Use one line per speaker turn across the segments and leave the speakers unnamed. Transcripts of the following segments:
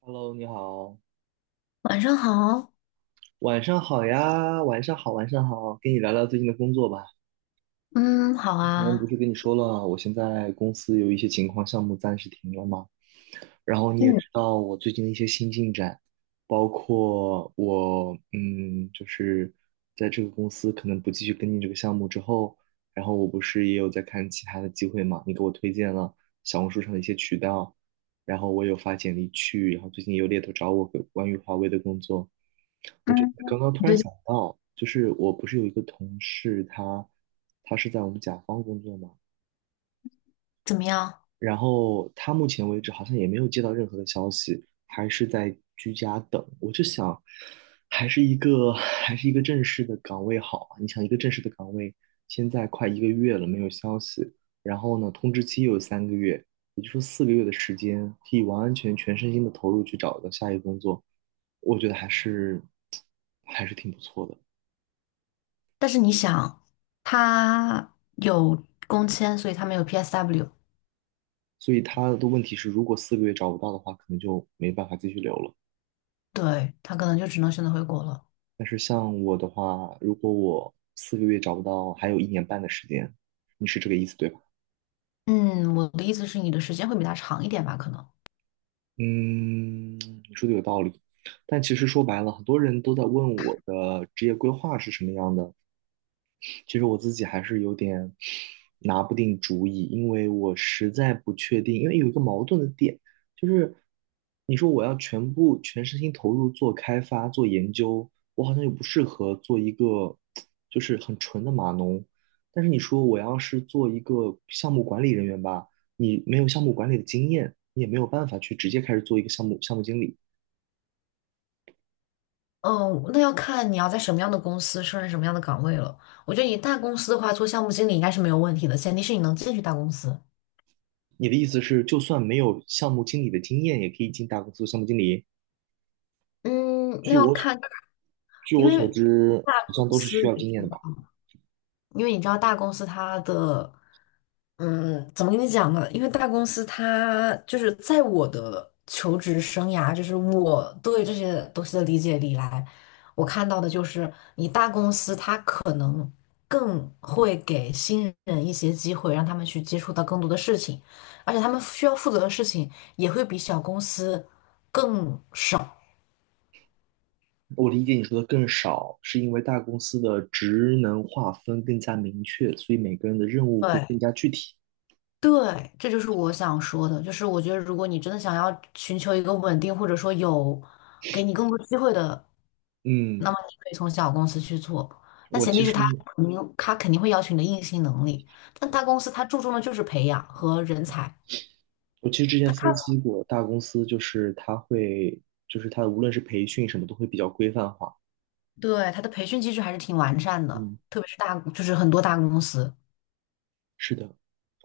Hello，你好，
晚上好。
晚上好呀，晚上好，晚上好，跟你聊聊最近的工作吧。
嗯，好
之前不
啊。
是跟你说了，我现在公司有一些情况，项目暂时停了吗？然后你也知
嗯
道我最近的一些新进展，包括我就是在这个公司可能不继续跟进这个项目之后，然后我不是也有在看其他的机会嘛？你给我推荐了小红书上的一些渠道，然后我有发简历去，然后最近也有猎头找我关于华为的工作，我就
嗯，
刚刚
你
突然
最近
想到，就是我不是有一个同事他，他是在我们甲方工作嘛，
怎么样？
然后他目前为止好像也没有接到任何的消息，还是在居家等。我就想，还是一个 还是一个正式的岗位好啊。你想，一个正式的岗位，现在快一个月了没有消息，然后呢，通知期又有3个月，也就是说四个月的时间，可以完完全全身心的投入去找到下一个工作，我觉得还是 还是挺不错的。
但是你想，他有工签，所以他没有 PSW。
所以他的问题是，如果四个月找不到的话，可能就没办法继续留了。
对，他可能就只能选择回国了。
但是像我的话，如果我四个月找不到，还有一年半的时间，你是这个意思对吧？
嗯，我的意思是，你的时间会比他长一点吧？可能。
嗯，你说的有道理。但其实说白了，很多人都在问我的职业规划是什么样的，其实我自己还是有点拿不定主意，因为我实在不确定，因为有一个矛盾的点，就是你说我要全部全身心投入做开发、做研究，我好像又不适合做一个就是很纯的码农，但是你说我要是做一个项目管理人员吧，你没有项目管理的经验，你也没有办法去直接开始做一个项目经理。
哦，那要看你要在什么样的公司胜任什么样的岗位了。我觉得你大公司的话，做项目经理应该是没有问题的，前提是你能进去大公司。
你的意思是，就算没有项目经理的经验，也可以进大公司做项目经理？
嗯，
据
那要
我所
看。
据
因
我所
为
知，
大
好像
公
都是需
司
要
你
经验的
知道。
吧。
因为你知道大公司它的，怎么跟你讲呢？因为大公司它就是在我的求职生涯，就是我对这些东西的理解里来，我看到的就是你大公司它可能更会给新人一些机会，让他们去接触到更多的事情，而且他们需要负责的事情也会比小公司更少。
我理解你说的更少，是因为大公司的职能划分更加明确，所以每个人的任务会
对。
更加具体。
对，这就是我想说的，就是我觉得如果你真的想要寻求一个稳定，或者说有给你更多机会的，那
嗯，
么你可以从小公司去做。那
我
前
其
提是他，
实
肯定会要求你的硬性能力，但大公司他注重的就是培养和人才。
我其实之前
他看，
分析过，大公司就是它会，就是它无论是培训什么都会比较规范化。
对他的培训机制还是挺完善的，
嗯，
特别是大，就是很多大公司。
是的，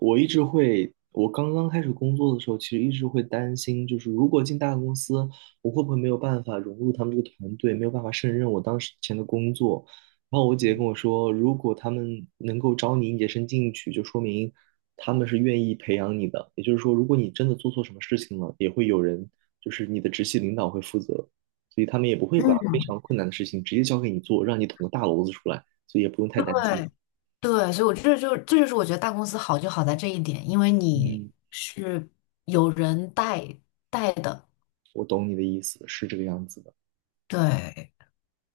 我一直会，我刚刚开始工作的时候，其实一直会担心，就是如果进大公司，我会不会没有办法融入他们这个团队，没有办法胜任我当时前的工作。然后我姐姐跟我说，如果他们能够招你应届生进去，就说明他们是愿意培养你的。也就是说，如果你真的做错什么事情了，也会有人，就是你的直系领导会负责，所以他们也不会把非
嗯，
常困难的事情直接交给你做，让你捅个大娄子出来，所以也不用太担心。
对对，所以我这，就是我觉得大公司好就好在这一点，因为你
嗯。
是有人带带的。
我懂你的意思，是这个样子的。
对。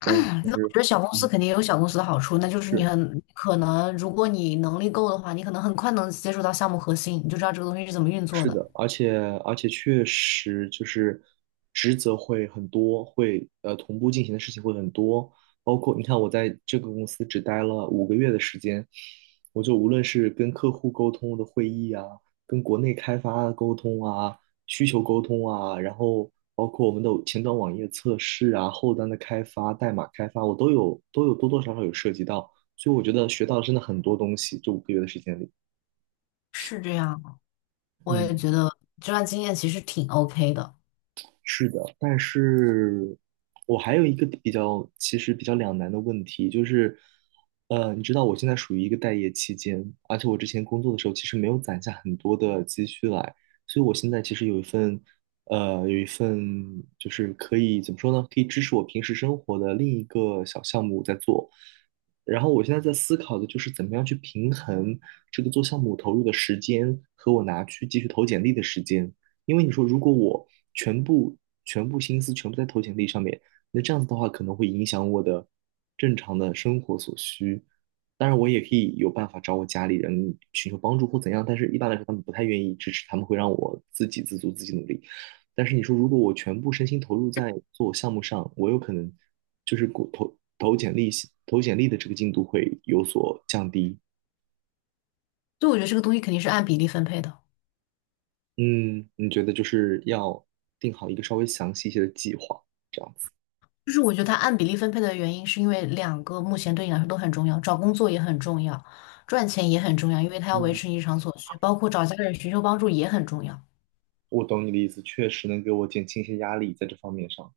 但是，
觉得小公司
嗯，
肯定也有小公司的好处，那就是你
是，
很可能，如果你能力够的话，你可能很快能接触到项目核心，你就知道这个东西是怎么运作
是
的。
的，而且确实就是职责会很多，会同步进行的事情会很多，包括你看我在这个公司只待了五个月的时间，我就无论是跟客户沟通的会议啊，跟国内开发的沟通啊，需求沟通啊，然后包括我们的前端网页测试啊，后端的开发、代码开发，我都有多多少少有涉及到，所以我觉得学到了真的很多东西，这五个月的时间里，
是这样，我也
嗯。
觉得这段经验其实挺 OK 的。
是的，但是我还有一个比较，其实比较两难的问题，就是，你知道我现在属于一个待业期间，而且我之前工作的时候其实没有攒下很多的积蓄来，所以我现在其实有一份就是可以怎么说呢，可以支持我平时生活的另一个小项目在做。然后我现在在思考的就是怎么样去平衡这个做项目投入的时间和我拿去继续投简历的时间。因为你说如果我全部全部心思全部在投简历上面，那这样子的话可能会影响我的正常的生活所需。当然，我也可以有办法找我家里人寻求帮助或怎样，但是一般来说他们不太愿意支持，他们会让我自给自足，自己努力。但是你说，如果我全部身心投入在做我项目上，我有可能就是过投投简历投简历的这个进度会有所降低。
就我觉得这个东西肯定是按比例分配的，
嗯，你觉得就是要定好一个稍微详细一些的计划，这样子。
就是我觉得它按比例分配的原因是因为两个目前对你来说都很重要，找工作也很重要，赚钱也很重要，因为它要维
嗯，
持你日常所需，包括找家人寻求帮助也很重要。
我懂你的意思，确实能给我减轻一些压力在这方面上。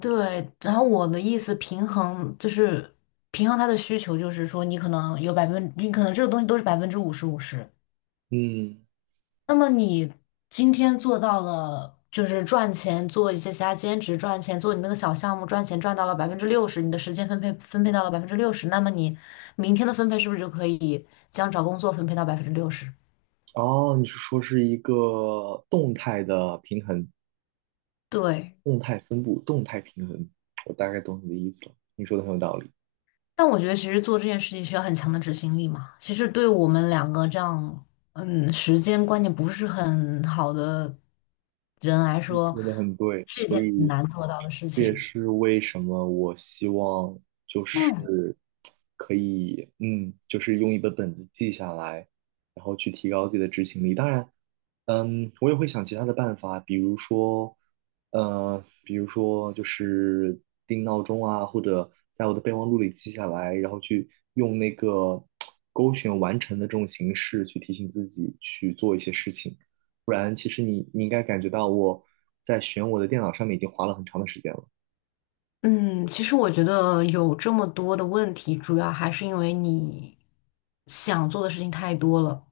对，然后我的意思平衡就是平衡他的需求，就是说你可能这个东西都是50-50。
嗯，
那么你今天做到了，就是赚钱做一些其他兼职赚钱，做你那个小项目赚钱赚到了百分之六十，你的时间分配到了百分之六十，那么你明天的分配是不是就可以将找工作分配到百分之六十？
哦，你是说是一个动态的平衡，
对。
动态分布，动态平衡，我大概懂你的意思了，你说的很有道理。
但我觉得其实做这件事情需要很强的执行力嘛。其实对我们两个这样，嗯，时间观念不是很好的人来
你
说，
说的很对，
是一件
所
很
以
难做到的事
这也
情。
是为什么我希望就
嗯
是可以，就是用一本本子记下来，然后去提高自己的执行力。当然，我也会想其他的办法，比如说，就是定闹钟啊，或者在我的备忘录里记下来，然后去用那个勾选完成的这种形式去提醒自己去做一些事情。不然其实你应该感觉到我在选我的电脑上面已经花了很长的时间了，
嗯，其实我觉得有这么多的问题，主要还是因为你想做的事情太多了。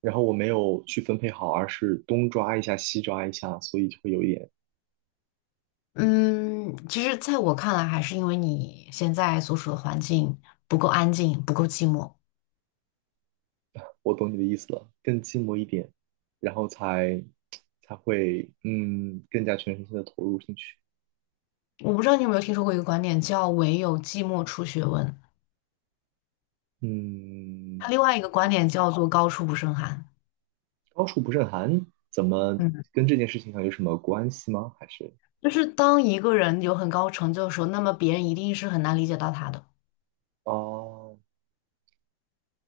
然后我没有去分配好，而是东抓一下西抓一下，所以就会有一点，
嗯，其实在我看来，还是因为你现在所处的环境不够安静，不够寂寞。
我懂你的意思了，更寂寞一点，然后才会更加全身心的投入进去。
我不知道你有没有听说过一个观点，叫"唯有寂寞出学问"。他
嗯，
另外一个观点叫做高处不胜寒。
高处不胜寒，怎么
嗯，
跟这件事情上有什么关系吗？还是
就是当一个人有很高成就的时候，那么别人一定是很难理解到他的。
啊，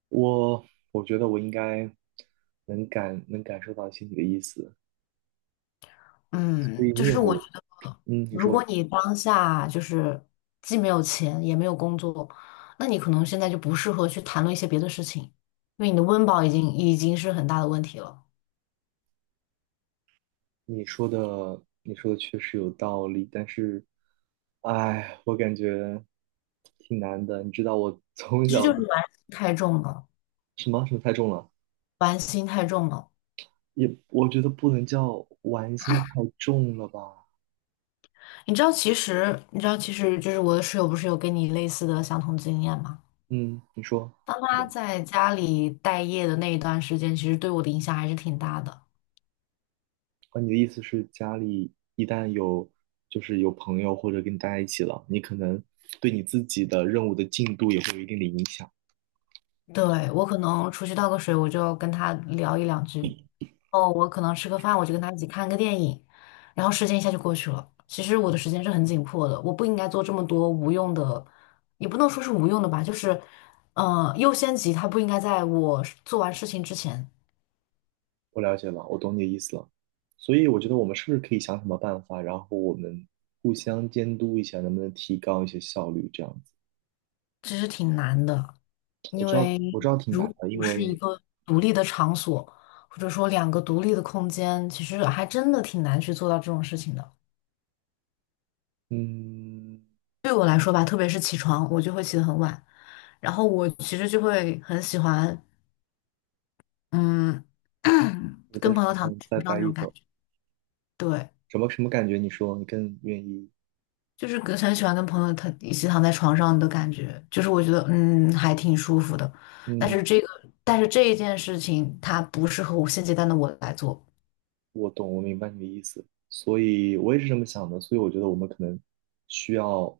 我我觉得我应该能感受到一些你的意思，所
嗯，
以
就
你
是我觉
有
得，
嗯，你
如果
说
你当下就是既没有钱也没有工作，那你可能现在就不适合去谈论一些别的事情，因为你的温饱已经是很大的问题了，
你说的确实有道理，但是，哎，我感觉挺难的。你知道我 从
其实
小
就是玩心太重了。
什么什么太重了，
玩心太重了。
也我觉得不能叫玩心太重了吧。
你知道，其实你知道，其实就是我的室友不是有跟你类似的相同经验吗？
嗯，你说
当
是
他
的。
在家里待业的那一段时间，其实对我的影响还是挺大的。
啊，你的意思是家里一旦有就是有朋友或者跟你待在一起了，你可能对你自己的任务的进度也会有一定的影响。
对，嗯，我可能出去倒个水，我就跟他聊一两句。哦，我可能吃个饭，我就跟他一起看个电影，然后时间一下就过去了。其实我的时间是很紧迫的，我不应该做这么多无用的，也不能说是无用的吧，就是，优先级它不应该在我做完事情之前。
我了解了，我懂你的意思了。所以我觉得我们是不是可以想什么办法，然后我们互相监督一下，能不能提高一些效率？这样子，
其实挺难的。
我
因
知道，
为
我知道挺
如
难
果
的，因
不
为，
是一个独立的场所，或者说两个独立的空间，其实还真的挺难去做到这种事情的。
嗯，
对我来说吧，特别是起床，我就会起得很晚，然后我其实就会很喜欢，嗯，
我 在
跟朋友
床
躺在
上再
床上
待
那
一
种
会
感
儿，
觉。对，
什么什么感觉？你说你更愿意？
就是跟很喜欢跟朋友躺一起躺在床上的感觉，就是我觉得还挺舒服的。但
嗯，
是这个，但是这一件事情，它不适合我现阶段的我来做。
我懂，我明白你的意思。所以我也是这么想的。所以我觉得我们可能需要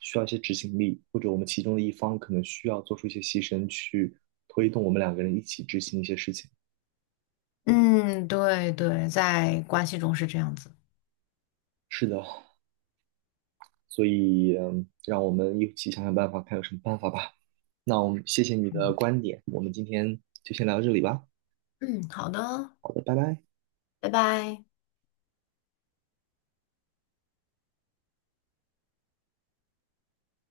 需要一些执行力，或者我们其中的一方可能需要做出一些牺牲，去推动我们两个人一起执行一些事情。
嗯，对对，在关系中是这样子。
是的，所以，让我们一起想想办法，看有什么办法吧。那我们谢谢你的观点，我们今天就先聊到这里吧。
嗯，好的，
好的，拜拜。
拜拜。